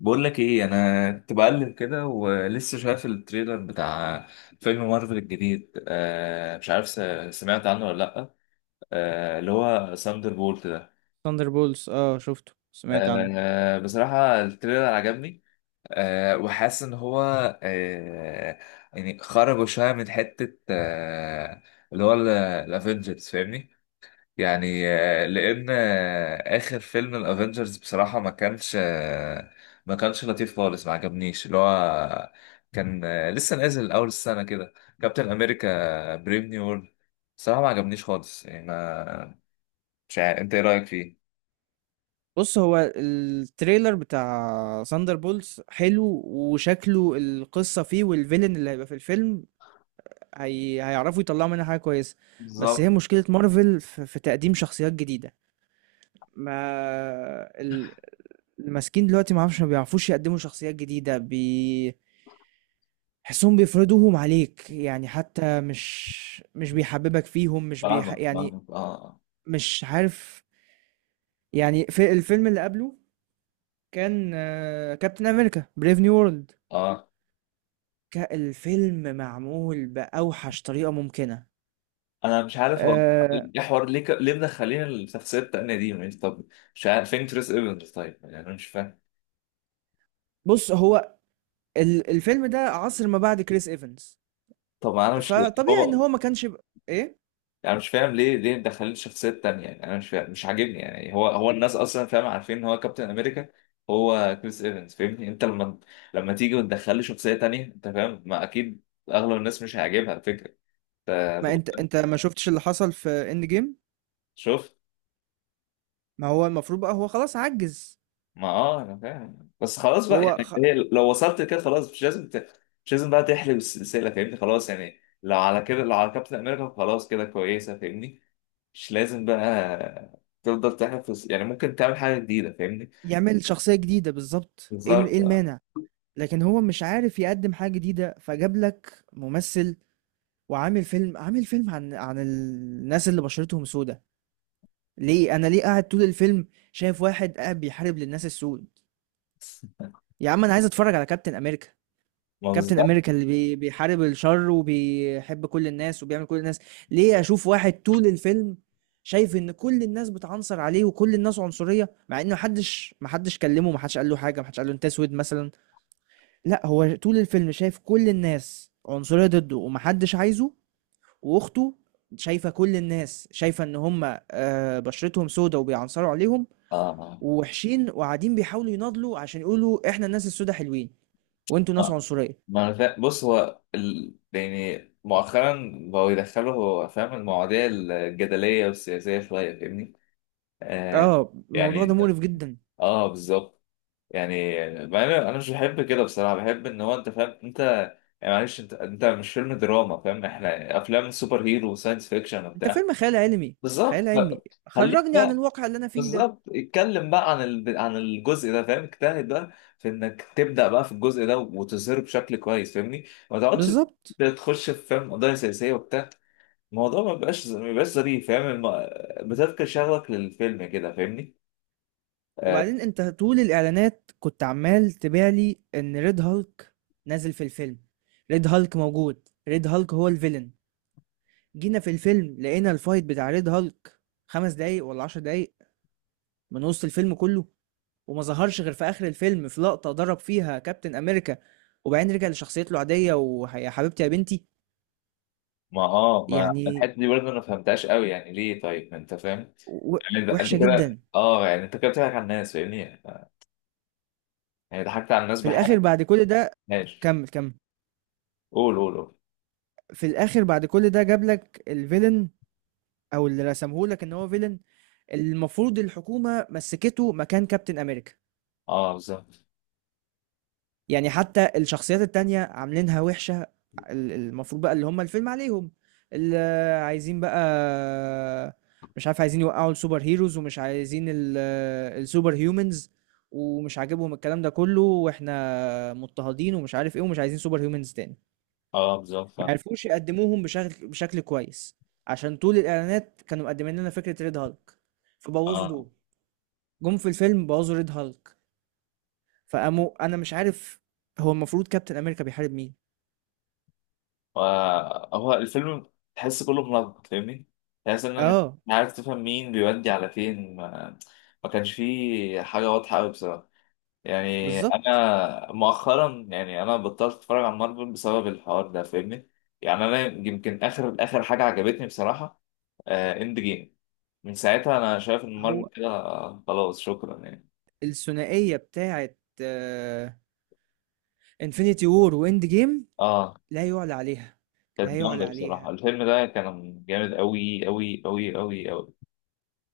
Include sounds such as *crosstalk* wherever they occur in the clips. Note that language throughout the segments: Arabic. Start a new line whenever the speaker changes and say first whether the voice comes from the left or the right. left: بقول لك ايه، انا كنت بقلب كده ولسه شايف التريلر بتاع فيلم مارفل الجديد. مش عارف سمعت عنه ولا لا. اللي هو ساندر بولت ده.
right: ثاندر بولز، اه، شفته. سمعت عنه.
left: بصراحة التريلر عجبني. وحاسس ان هو آه يعني خرجوا شوية من حتة اللي هو الافنجرز، فاهمني؟ يعني، لان اخر فيلم الافنجرز بصراحه ما كانش لطيف خالص، ما عجبنيش. اللي هو كان، لسه نازل اول السنه كده، كابتن امريكا بريف نيو وورلد. بصراحه ما عجبنيش خالص، يعني ما مش عارف انت ايه رايك فيه.
right: بص، هو التريلر بتاع ثاندر بولز حلو، وشكله القصة فيه والفيلن اللي هيبقى في الفيلم هيعرفوا يطلعوا منها حاجة كويسة. بس
left: بالظبط.
right: هي مشكلة مارفل في تقديم شخصيات جديدة. ما ال- الماسكين دلوقتي ما عارفش ما بيعرفوش يقدموا شخصيات جديدة حسهم بيفرضوهم عليك، يعني حتى مش بيحببك فيهم، مش بيح...
left: فاهمك
right: يعني
left: فاهمك، اه
right: مش عارف. يعني في الفيلم اللي قبله كان كابتن امريكا بريف نيو وورلد.
left: اه،
right: الفيلم معمول باوحش طريقه ممكنه.
left: انا مش عارف. هو
right: آه،
left: ايه حوار، ليه مدخلين الشخصيه التانيه دي يعني؟ طب مش عارف فين تريس ايفنز؟ طيب، يعني انا مش فاهم.
right: بص، هو الفيلم ده عصر ما بعد كريس ايفنز،
left: طب انا مش
right: فطبيعي ان
left: هو
right: هو ما كانش ايه.
left: انا مش فاهم ليه مدخلين شخصيات تانية، يعني انا مش فاهم، مش عاجبني. يعني هو الناس اصلا، فاهم، عارفين ان هو كابتن امريكا، هو كريس ايفنز، فاهمني؟ انت لما تيجي وتدخل لي شخصية تانية، انت فاهم، ما اكيد اغلب الناس مش هيعجبها الفكرة. انت
right: ما انت
left: بتقول-
right: انت ما شفتش اللي حصل في اند جيم.
left: شوف.
right: ما هو المفروض بقى هو خلاص عجز.
left: ما انا فاهم، بس خلاص بقى.
right: فهو
left: يعني
right: خ...
left: هي لو وصلت كده خلاص، مش لازم بقى تحلب السلسلة، فاهمني؟ خلاص، يعني لو على كده، لو على كابتن امريكا خلاص كده كويسة، فاهمني؟ مش لازم بقى تفضل تحلب في يعني ممكن تعمل حاجة جديدة، فاهمني.
right: يعمل شخصيه جديده بالظبط. إيه
left: بالظبط.
right: المانع؟ لكن هو مش عارف يقدم حاجه جديده، فجاب لك ممثل وعامل فيلم عن الناس اللي بشرتهم سودة. ليه انا ليه قاعد طول الفيلم شايف واحد قاعد بيحارب للناس السود؟ يا عم، انا عايز اتفرج على كابتن امريكا.
left: ما
right: كابتن
left: بالظبط.
right: امريكا اللي بيحارب الشر وبيحب كل الناس وبيعمل كل الناس. ليه اشوف واحد طول الفيلم شايف ان كل الناس بتعنصر عليه وكل الناس عنصرية، مع ان محدش كلمه، محدش قال له حاجة، محدش قال له انت اسود مثلا؟ لا، هو طول الفيلم شايف كل الناس عنصرية ضده ومحدش عايزه. واخته شايفه كل الناس، شايفه ان هم بشرتهم سودة وبيعنصروا عليهم
left: اه،
right: ووحشين، وقاعدين بيحاولوا يناضلوا عشان يقولوا احنا الناس السودة حلوين وانتوا ناس
left: ما
right: عنصريه.
left: ما انا فا... بص، هو يعني مؤخرا بقوا يدخلوا، هو فاهم، المواضيع الجدلية والسياسية شوية، فاهمني. آه
right: اه، الموضوع ده
left: يعني.
right: مقرف جدا.
left: اه بالظبط. يعني، مع إن انا مش بحب كده بصراحة. بحب ان هو، انت فاهم، انت يعني معلش، انت مش فيلم دراما، فاهم؟ احنا افلام سوبر هيرو وساينس فيكشن
right: انت
left: وبتاع.
right: فيلم خيال علمي، خيال
left: بالظبط.
right: علمي،
left: خليك.
right: خرجني عن الواقع اللي انا فيه ده.
left: بالظبط، اتكلم بقى عن عن الجزء ده، فاهم؟ اجتهد بقى في انك تبدا بقى في الجزء ده وتظهره بشكل كويس، فاهمني. ما تقعدش
right: بالظبط.
left: تخش في، فاهم، قضايا سياسيه وبتاع. الموضوع ما بيبقاش ظريف، فاهم بتفقد شغفك للفيلم كده، فاهمني. آه
right: وبعدين انت طول الاعلانات كنت عمال تبيع لي ان ريد هالك نازل في الفيلم. ريد هالك موجود، ريد هالك هو الفيلن. جينا في الفيلم لقينا الفايت بتاع ريد هالك خمس دقايق ولا عشر دقايق من وسط الفيلم كله، وما ظهرش غير في اخر الفيلم في لقطة ضرب فيها كابتن امريكا، وبعدين رجع لشخصيته العادية ويا حبيبتي يا بنتي.
left: ما اه ما
right: يعني
left: الحته دي برضه انا ما فهمتهاش قوي، يعني ليه؟ طيب، ما انت فاهم.
right: و-
left: يعني، انت
right: وحشة
left: كده،
right: جدا.
left: اه يعني انت كده بتضحك على الناس، فاهمني؟ يعني ضحكت على الناس
right: في الاخر
left: بحاجه.
right: بعد كل ده.
left: ماشي.
right: كمل كمل.
left: قول قول قول.
right: في الاخر بعد كل ده جاب لك الفيلن، او اللي رسمه لك ان هو فيلن، المفروض الحكومة مسكته مكان كابتن امريكا.
left: اه بالظبط.
right: يعني حتى الشخصيات التانية عاملينها وحشة. ال- المفروض بقى اللي هم الفيلم عليهم، اللي عايزين بقى، مش عارف، عايزين يوقعوا السوبر هيروز ومش عايزين السوبر هيومنز، ومش عاجبهم الكلام ده كله، واحنا مضطهدين ومش عارف ايه، ومش عايزين سوبر هيومنز تاني.
left: اه بالظبط
right: ما
left: فاهم.
right: عرفوش يقدموهم بشكل كويس، عشان طول الاعلانات كانوا مقدمين لنا فكرة ريد هالك فبوظوا
left: اه.
right: دول. جم في الفيلم بوظوا ريد هالك فقاموا. انا مش عارف، هو المفروض كابتن امريكا بيحارب مين؟
left: هو الفيلم، تحس كله منظم، فاهمني. تحس ان مش
right: آه،
left: عارف تفهم مين بيودي على فين. ما كانش فيه حاجة واضحة قوي بصراحة. يعني
right: بالضبط.
left: انا مؤخرا، يعني انا بطلت اتفرج على مارفل بسبب الحوار ده، فاهمني. يعني انا يمكن اخر اخر حاجة عجبتني بصراحة اند جيم. من ساعتها انا شايف ان مارفل
right: هو
left: كده، خلاص شكرا يعني.
right: الثنائية بتاعة آآ Infinity War وEnd Game
left: اه
right: لا يُعلى عليها، لا
left: كانت
right: يُعلى
left: جامدة بصراحة،
right: عليها.
left: الفيلم ده كان جامد قوي قوي قوي قوي قوي.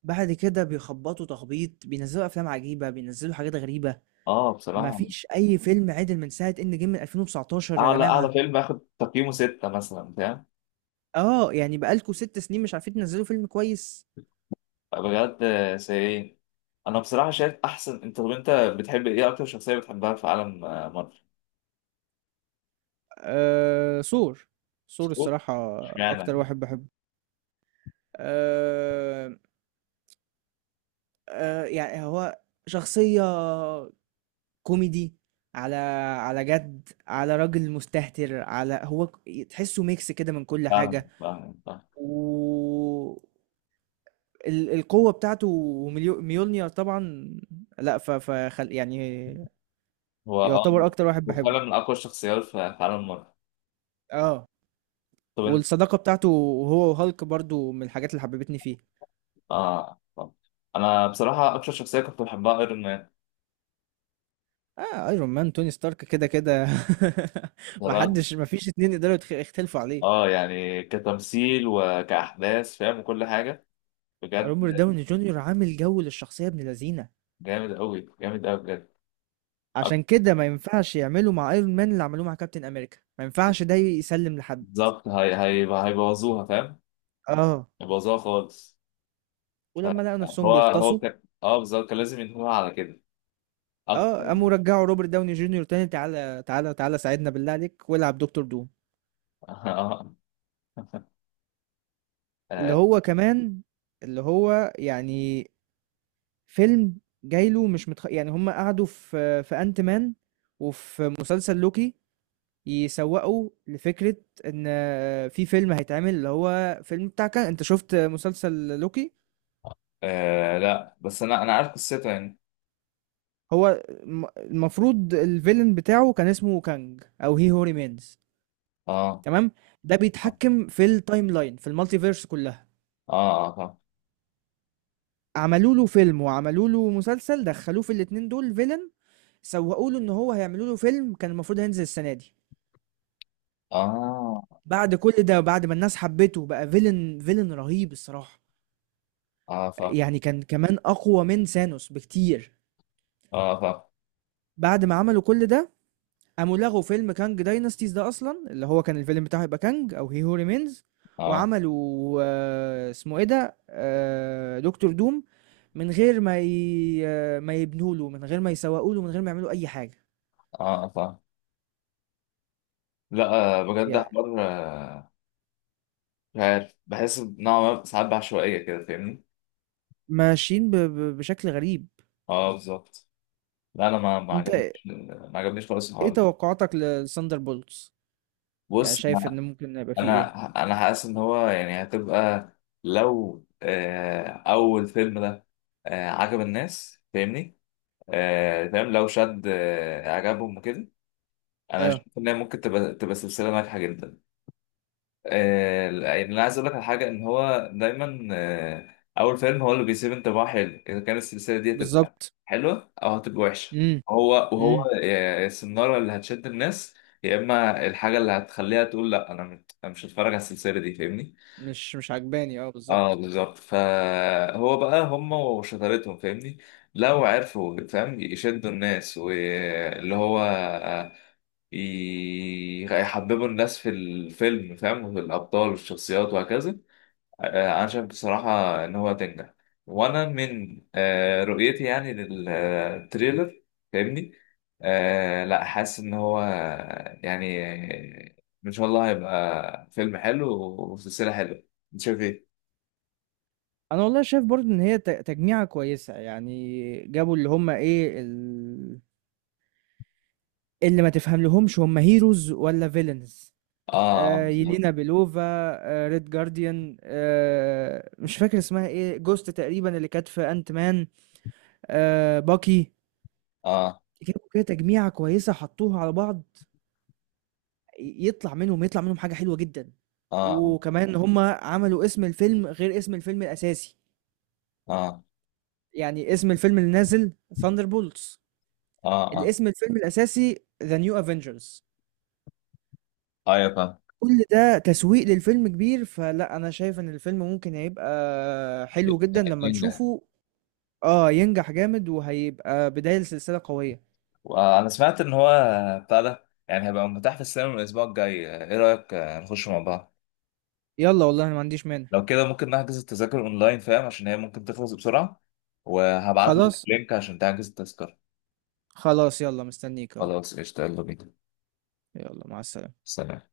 right: بعد كده بيخبّطوا تخبيط، بينزّلوا أفلام عجيبة، بينزّلوا حاجات غريبة،
left: اه
right: ما
left: بصراحة،
right: فيش أي فيلم عِدِل من ساعة End Game من 2019 يا
left: اعلى
right: جماعة.
left: اعلى فيلم اخد تقييمه 6 مثلا، فاهم.
right: يعني بقى لكم 6 سنين مش عارفين تنزّلوا فيلم كويس.
left: بجد سيئين. انا بصراحة شايف احسن. طب انت بتحب ايه، اكتر شخصية بتحبها في عالم مارفل؟
right: Thor، Thor
left: سكوت.
right: الصراحة أكتر
left: اشمعنى؟
right: واحد باحبه. آآ يعني هو شخصية كوميدي، على على جد، على راجل مستهتر، على هو تحسه ميكس كده من كل
left: فاهم
right: حاجة،
left: فاهم فاهم.
right: و القوة بتاعته وميليو- ميولنير طبعا. لا، يعني
left: هو اه
right: يعتبر اكتر واحد
left: هو
right: بحبه.
left: فعلا من اقوى الشخصيات في عالم مارفل.
right: اه،
left: طب انت
right: والصداقة بتاعته، هو وهالك، برضو من الحاجات اللي حببتني فيه.
left: اه طب. انا بصراحة اكتر شخصية كنت بحبها ايرون مان،
right: اه، ايرون مان، توني ستارك كده كده *laughs*
left: بصراحة.
right: محدش، مفيش اتنين يقدروا يختلفوا عليه.
left: اه يعني، كتمثيل وكأحداث، فاهم، وكل حاجة، بجد
right: روبرت داوني جونيور عامل جو للشخصية ابن لذينة.
left: جامد قوي جامد قوي بجد. أك-
right: عشان كده ما ينفعش يعملوا مع Iron Man اللي عملوه مع Captain America، ما ينفعش ده يسلِّم لحد.
left: بالظبط. هي هيبوظوها، فاهم.
right: آه،
left: باظها خالص. ف-
right: ولمّا لقوا نَفْسهم
left: هو
right: بيغطسوا،
left: كان، اه بالظبط، كان لازم ينهوها على كده اكتر.
right: قاموا رجّعوا Robert Downey Junior تاني: تعالَ، تعالَ، تعالَ، ساعدنا بالله عليك والعب دكتور دوم.
left: *laughs* آه.
right: اللي
left: آه.
right: هو كمان، اللي هو يعني فيلم جاي له مش متخ، يعني هم قعدوا في Ant Man وفي مسلسل لوكي يسوّقوا لفكرة إن في فيلم هيتعمل اللي هو فيلم بتاع ك، أنت شُفت مسلسل لوكي؟
left: آه. لا، بس انا عارف قصتها يعني.
right: هو المفروض الفيلن بتاعه كان اسمه كانج او هي هو ريمينز.
left: اه
right: تمام. ده
left: اه
right: بيتحكم في التايم لاين في المالتي فيرس كلها.
left: اه اه
right: عملوا له فيلم وعملوا له مسلسل، دخلوه في الاتنين دول فيلن، سوقوا له ان هو هيعملوا له فيلم كان المفروض هينزل السنه دي.
left: اه
right: بعد كل ده، بعد ما الناس حبته، بقى فيلن، فيلن رهيب الصراحه،
left: اه
right: يعني كان كمان اقوى من سانوس بكتير.
left: اه اه
right: بعد ما عملوا كل ده، قاموا لغوا فيلم كانج داينستيز ده اصلا اللي هو كان الفيلم بتاعه يبقى كانج او هي هو ريمينز.
left: فاهم.
right: وعملوا، اسمه ايه ده، دكتور دوم، من غير ما ي... آه، ما يبنوا له، من غير ما يسوقوا له، من غير ما يعملوا اي حاجه.
left: اه اه لا. بجد
right: يعني
left: حوار. مش عارف، بحس نوعا ما ساعات بعشوائية كده، فاهمني.
right: ماشيين بشكل غريب.
left: اه بالظبط. لا انا
right: انت
left: ما عجبنيش خالص
right: ايه
left: الحوار ده.
right: توقعاتك لساندر بولتس؟ يعني
left: بص،
right: شايف ان ممكن يبقى فيه
left: انا
right: ايه؟
left: حاسس ان هو يعني هتبقى، لو اول فيلم ده عجب الناس، فاهمني؟ فاهم، لو شد اعجابهم وكده. انا
right: اه،
left: شايف ان هي ممكن تبقى سلسله ناجحه جدا. يعني انا عايز اقول لك على حاجه، ان هو دايما اول فيلم هو اللي بيسيب انطباع حلو اذا كانت السلسله دي هتبقى
right: بالظبط.
left: حلوه او هتبقى وحشه.
right: امم.
left: هو
right: امم.
left: السناره اللي هتشد الناس، يا اما الحاجه اللي هتخليها تقول لا، انا مش أنا مش هتفرج على السلسله دي، فاهمني.
right: مش عجباني، اه
left: اه
right: بالظبط.
left: بالظبط. فهو بقى هم وشطارتهم، فاهمني. لو عرفوا، فاهم، يشدوا الناس واللي هو يحببوا الناس في الفيلم، فاهم، وفي الأبطال والشخصيات وهكذا. أنا شايف بصراحة إن هو هتنجح، وأنا من رؤيتي يعني للتريلر، فاهمني. لا، حاسس إن هو، يعني إن شاء الله هيبقى فيلم حلو وسلسلة حلوة. أنت شايف إيه؟
right: انا والله شايف برضو ان هي تجميعة كويسة، يعني جابوا اللي هم ايه اللي ما تفهم لهمش هم هيروز ولا فيلنز.
left: اه اه بالظبط.
right: يلينا بيلوفا، ريد جارديان، مش فاكر اسمها ايه، جوست تقريبا اللي كانت في انت مان، باكي.
left: اه
right: جابوا كده تجميعة كويسة، حطوها على بعض، يطلع منهم حاجة حلوة جدا.
left: اه
right: وكمان هم عملوا اسم الفيلم غير اسم الفيلم الاساسي،
left: اه
right: يعني اسم الفيلم اللي نازل ثاندر،
left: اه اه
right: الاسم الفيلم الاساسي ذا نيو افنجرز.
left: ايوه فاهم.
right: كل ده تسويق للفيلم كبير، فلا، انا شايف ان الفيلم ممكن هيبقى حلو جدا لما
left: ينجح.
right: نشوفه. اه، ينجح جامد وهيبقى بداية لسلسلة قوية.
left: وانا سمعت ان هو بتاع ده يعني هيبقى متاح في السينما من الاسبوع الجاي. ايه رايك نخش مع بعض؟
right: يلا والله انا ما عنديش مانع.
left: لو كده ممكن نحجز التذاكر اونلاين، فاهم، عشان هي ممكن تخلص بسرعه. وهبعت لك
right: خلاص.
left: لينك عشان تحجز التذكره.
right: خلاص، يلا، مستنيك اهو.
left: خلاص قشطه، يلا بينا.
right: يلا مع السلامة.
left: سلام.